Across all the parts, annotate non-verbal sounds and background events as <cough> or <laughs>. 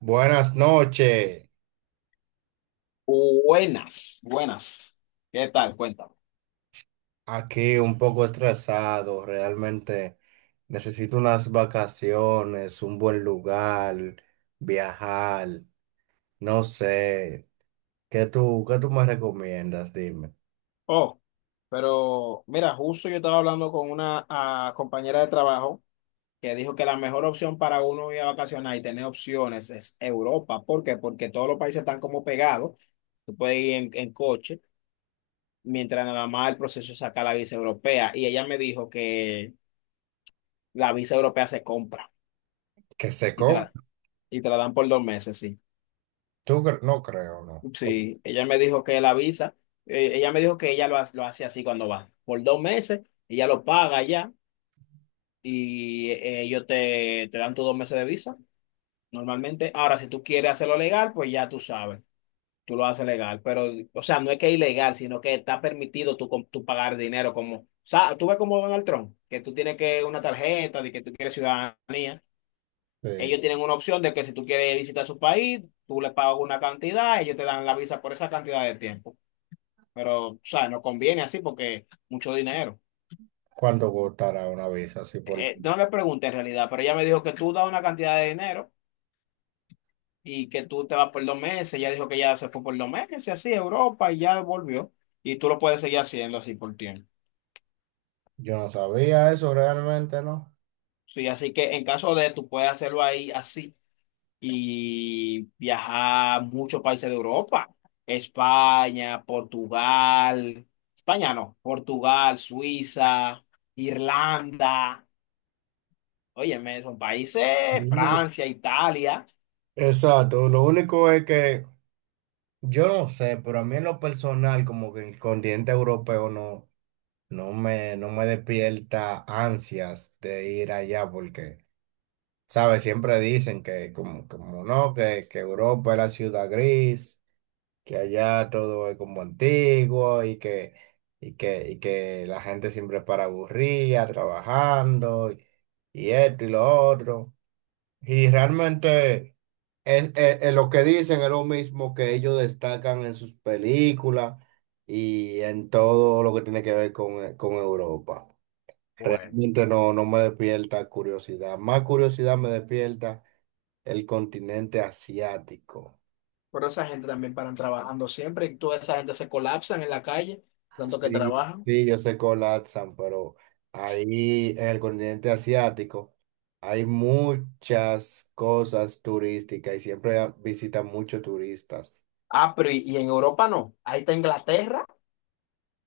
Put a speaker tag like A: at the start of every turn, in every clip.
A: Buenas noches,
B: Buenas, buenas. ¿Qué tal? Cuéntame.
A: aquí un poco estresado, realmente necesito unas vacaciones, un buen lugar, viajar, no sé, ¿qué tú me recomiendas? Dime.
B: Oh, pero mira, justo yo estaba hablando con una compañera de trabajo que dijo que la mejor opción para uno ir a vacacionar y tener opciones es Europa. ¿Por qué? Porque todos los países están como pegados. Tú puedes ir en coche, mientras nada más el proceso es sacar la visa europea. Y ella me dijo que la visa europea se compra
A: Que se
B: y
A: compre,
B: y te la dan por dos meses, sí.
A: no creo, no.
B: Sí, ella me dijo que ella me dijo que lo hace así cuando va. Por dos meses, ella lo paga ya y ellos te dan tus dos meses de visa normalmente. Ahora, si tú quieres hacerlo legal, pues ya tú sabes, tú lo haces legal. Pero, o sea, no es que es ilegal, sino que está permitido tú pagar dinero como, o sea, tú ves como Donald Trump, que tú tienes que una tarjeta de que tú quieres ciudadanía.
A: Sí.
B: Ellos tienen una opción de que si tú quieres visitar su país, tú le pagas una cantidad, ellos te dan la visa por esa cantidad de tiempo. Pero, o sea, nos conviene así porque mucho dinero.
A: ¿Cuánto costará una visa? Sí, por...
B: No le pregunté en realidad, pero ella me dijo que tú das una cantidad de dinero y que tú te vas por dos meses. Ella dijo que ya se fue por dos meses, así, a Europa y ya volvió. Y tú lo puedes seguir haciendo así por tiempo.
A: Yo no sabía eso realmente, ¿no?
B: Sí, así que en caso de tú puedes hacerlo ahí así y viajar a muchos países de Europa. España, Portugal, España no, Portugal, Suiza, Irlanda. Óyeme, son países,
A: No.
B: Francia, Italia.
A: Exacto, lo único es que yo no sé, pero a mí en lo personal, como que el continente europeo no, no me despierta ansias de ir allá, porque, ¿sabes? Siempre dicen que, como, como no, que Europa es la ciudad gris, que allá todo es como antiguo y que la gente siempre para aburrida, trabajando y esto y lo otro. Y realmente. En lo que dicen es lo mismo que ellos destacan en sus películas y en todo lo que tiene que ver con Europa.
B: Bueno,
A: Realmente no, no me despierta curiosidad. Más curiosidad me despierta el continente asiático.
B: pero esa gente también paran trabajando siempre y toda esa gente se colapsan en la calle, tanto que
A: Sí,
B: trabajan.
A: sí, yo sé que colapsan, pero ahí en el continente asiático hay muchas cosas turísticas y siempre visitan muchos turistas.
B: Ah, pero y en Europa no. Ahí está Inglaterra,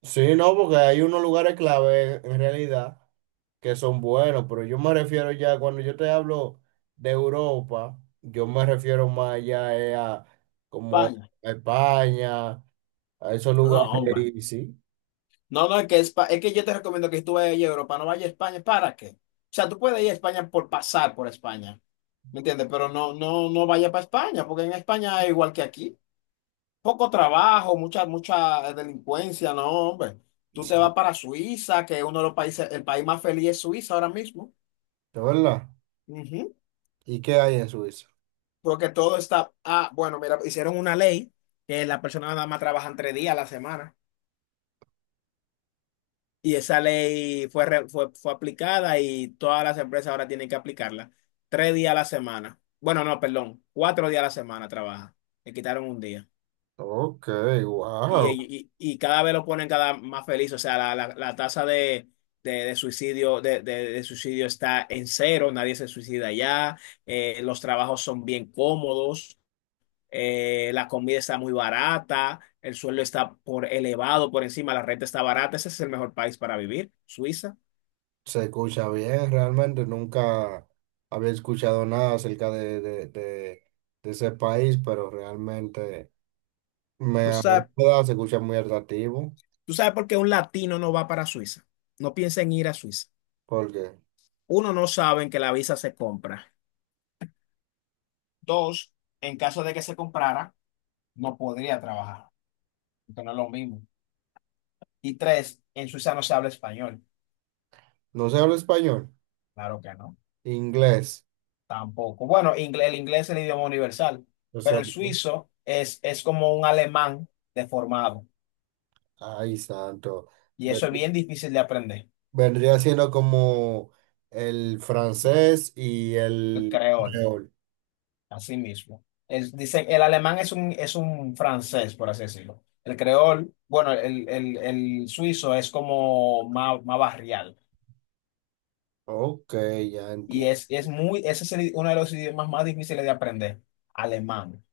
A: Sí, no, porque hay unos lugares clave en realidad que son buenos, pero yo me refiero ya, cuando yo te hablo de Europa, yo me refiero más ya a como
B: España.
A: a España, a esos
B: No,
A: lugares.
B: hombre.
A: Y sí,
B: No, no, es que, es que yo te recomiendo que si tú vayas a Europa, no vayas a España. ¿Para qué? O sea, tú puedes ir a España por pasar por España, ¿me entiendes? Pero no, no, no vayas para España, porque en España es igual que aquí. Poco trabajo, mucha delincuencia, no, hombre. Tú te
A: sí, de
B: vas para Suiza, que es uno de los países, el país más feliz es Suiza ahora mismo.
A: verdad.
B: Ujú.
A: ¿Y qué hay en Suiza?
B: Porque todo está, bueno, mira, hicieron una ley que las personas nada más trabajan tres días a la semana. Y esa ley fue, fue aplicada y todas las empresas ahora tienen que aplicarla. Tres días a la semana. Bueno, no, perdón, cuatro días a la semana trabaja. Le quitaron un día.
A: Ok, wow.
B: Y cada vez lo ponen cada más feliz, o sea, la tasa de suicidio, de suicidio está en cero, nadie se suicida ya, los trabajos son bien cómodos, la comida está muy barata, el sueldo está por elevado por encima, la renta está barata, ese es el mejor país para vivir, Suiza.
A: Se escucha bien, realmente nunca había escuchado nada acerca de ese país, pero realmente me
B: ¿Tú sabes,
A: agrada, se escucha muy atractivo.
B: tú sabes por qué un latino no va para Suiza? No piensa en ir a Suiza.
A: Porque
B: Uno, no saben que la visa se compra. Dos, en caso de que se comprara, no podría trabajar. Esto no es lo mismo. Y tres, en Suiza no se habla español.
A: no se habla español,
B: Claro que no,
A: inglés.
B: tampoco. Bueno, el inglés es el idioma universal,
A: O
B: pero
A: sea,
B: el
A: ¿no?
B: suizo es como un alemán deformado.
A: Ay, santo.
B: Y eso es
A: Ven-
B: bien difícil de aprender,
A: Vendría siendo como el francés y
B: el
A: el
B: creol,
A: creol.
B: así mismo. El, dice, el alemán es un francés, por así decirlo. El creol, bueno, el suizo es como más, más barrial.
A: Ok, ya entiendo.
B: Es muy, ese es el- uno de los idiomas más difíciles de aprender, alemán.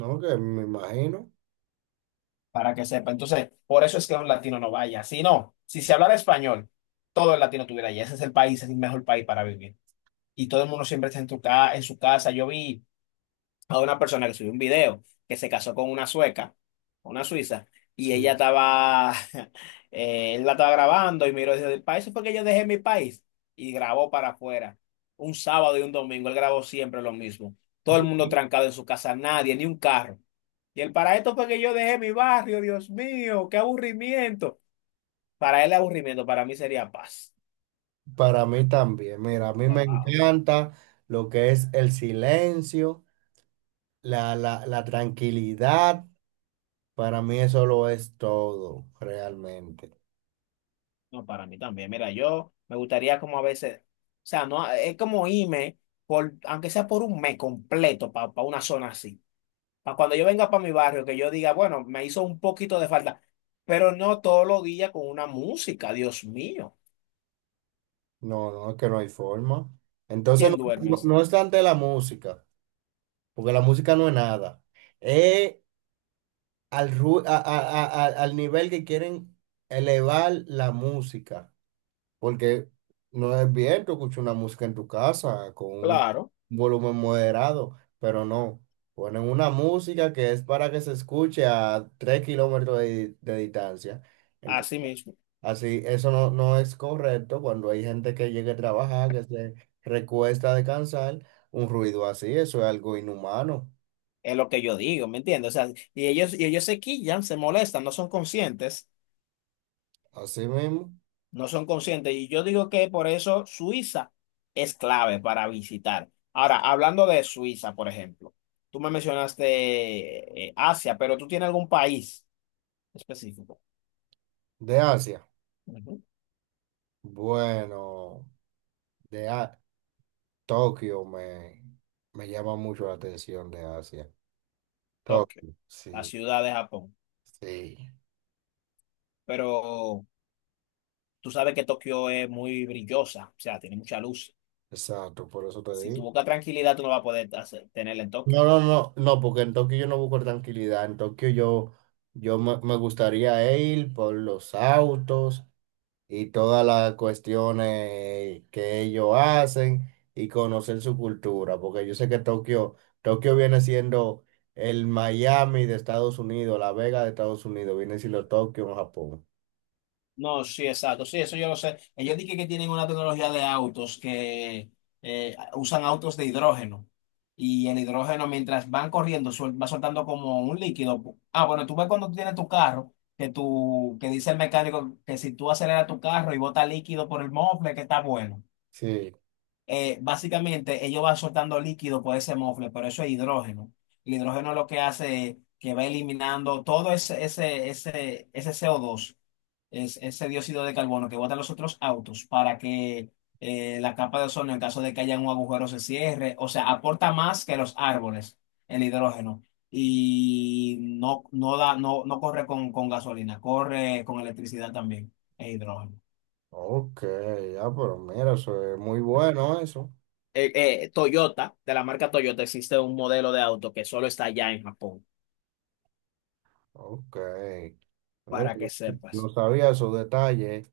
A: No, que me imagino.
B: Para que sepa. Entonces, por eso es que un latino no vaya. Si no, si se hablara español, todo el latino tuviera allá. Ese es el país, es el mejor país para vivir. Y todo el mundo siempre está en, en su casa. Yo vi a una persona que subió un video que se casó con una sueca, una suiza, y
A: Sí.
B: ella estaba, <laughs> él la estaba grabando y miró y dice, para eso fue que yo dejé mi país. Y grabó para afuera. Un sábado y un domingo, él grabó siempre lo mismo. Todo el mundo trancado en su casa, nadie, ni un carro. Y el para esto fue que yo dejé mi barrio, Dios mío, qué aburrimiento. Para él aburrimiento, para mí sería paz.
A: Para mí también. Mira, a mí me
B: Wow.
A: encanta lo que es el silencio, la tranquilidad. Para mí eso lo es todo, realmente.
B: No, para mí también. Mira, yo me gustaría como a veces, o sea, no, es como irme, por, aunque sea por un mes completo, para una zona así. Para cuando yo venga para mi barrio, que yo diga, bueno, me hizo un poquito de falta, pero no todos los días con una música, Dios mío.
A: No, no, es que no hay forma. Entonces,
B: ¿Quién
A: no,
B: duerme
A: no
B: así?
A: no es tanto la música, porque la música no es nada. Es al, ru- a- al nivel que quieren elevar la música, porque no es bien, tú escuchas una música en tu casa con un
B: Claro,
A: volumen moderado, pero no. Ponen una música que es para que se escuche a 3 km de distancia.
B: así mismo.
A: Así, eso no, no es correcto cuando hay gente que llega a trabajar, que se recuesta a descansar, un ruido así, eso es algo inhumano.
B: Es lo que yo digo, ¿me entiendes? O sea, y ellos se quillan, se molestan, no son conscientes.
A: Así mismo,
B: No son conscientes. Y yo digo que por eso Suiza es clave para visitar. Ahora, hablando de Suiza, por ejemplo, tú me mencionaste Asia, pero tú tienes algún país específico.
A: de Asia.
B: Ujú.
A: Bueno, de A- Tokio me llama mucho la atención de Asia.
B: Tokio,
A: Tokio,
B: la
A: sí,
B: ciudad de Japón.
A: sí,
B: Pero tú sabes que Tokio es muy brillosa, o sea, tiene mucha luz.
A: exacto, por eso te
B: Si tu
A: digo.
B: buscas tranquilidad, tú no vas a poder tenerla en Tokio.
A: No, no, no, no, porque en Tokio yo no busco tranquilidad, en Tokio yo, me gustaría ir por los autos y todas las cuestiones que ellos hacen y conocer su cultura, porque yo sé que Tokio viene siendo el Miami de Estados Unidos, la Vega de Estados Unidos, viene siendo Tokio en Japón.
B: No, sí, exacto. Sí, eso yo lo sé. Ellos dije que tienen una tecnología de autos que usan autos de hidrógeno. Y el hidrógeno, mientras van corriendo, va soltando como un líquido. Ah, bueno, tú ves cuando tú tienes tu carro, que tú, que dice el mecánico que si tú aceleras tu carro y bota líquido por el mofle, que está bueno.
A: Sí,
B: Básicamente ellos van soltando líquido por ese mofle, pero eso es hidrógeno. El hidrógeno lo que hace es que va eliminando todo ese CO2, es, ese dióxido de carbono que botan los otros autos para que la capa de ozono, en caso de que haya un agujero, se cierre. O sea, aporta más que los árboles el hidrógeno. Y no, no da, no, no corre con gasolina, corre con electricidad también, el hidrógeno.
A: ok, ya, pero mira, eso es muy bueno eso.
B: Toyota, de la marca Toyota, existe un modelo de auto que solo está allá en Japón,
A: Ok, mira,
B: para que
A: yo no
B: sepas.
A: sabía esos detalles,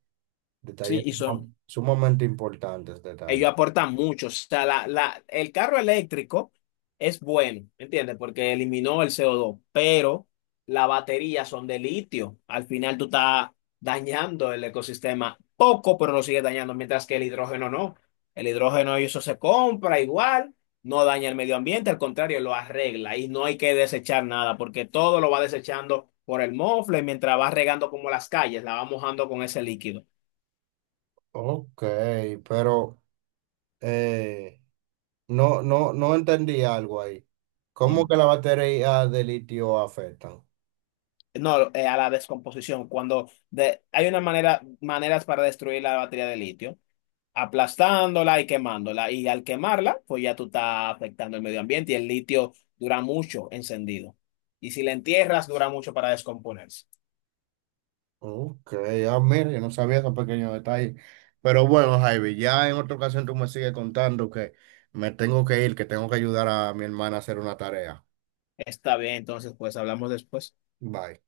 B: Sí,
A: detalles
B: y
A: suma-
B: son,
A: sumamente importantes, detalles.
B: ellos aportan mucho. O sea, el carro eléctrico es bueno, ¿me ¿entiendes? Porque eliminó el CO2, pero las baterías son de litio. Al final tú estás dañando el ecosistema poco, pero lo sigues dañando, mientras que el hidrógeno no. El hidrógeno y eso se compra igual, no daña el medio ambiente, al contrario, lo arregla y no hay que desechar nada, porque todo lo va desechando por el mofle mientras va regando como las calles, la va mojando con ese líquido.
A: Ok, pero... Eh, no, no, no entendí algo ahí. ¿Cómo que la batería de litio afectan?
B: No, a la descomposición. Cuando hay una manera, maneras para destruir la batería de litio, aplastándola y quemándola. Y al quemarla, pues ya tú estás afectando el medio ambiente y el litio dura mucho encendido. Y si la entierras, dura mucho para descomponerse.
A: Ok, ah, mira, yo no sabía esos pequeños detalles. Pero bueno, Javi, ya en otra ocasión tú me sigues contando que me tengo que ir, que tengo que ayudar a mi hermana a hacer una tarea.
B: Está bien, entonces pues hablamos después.
A: Bye.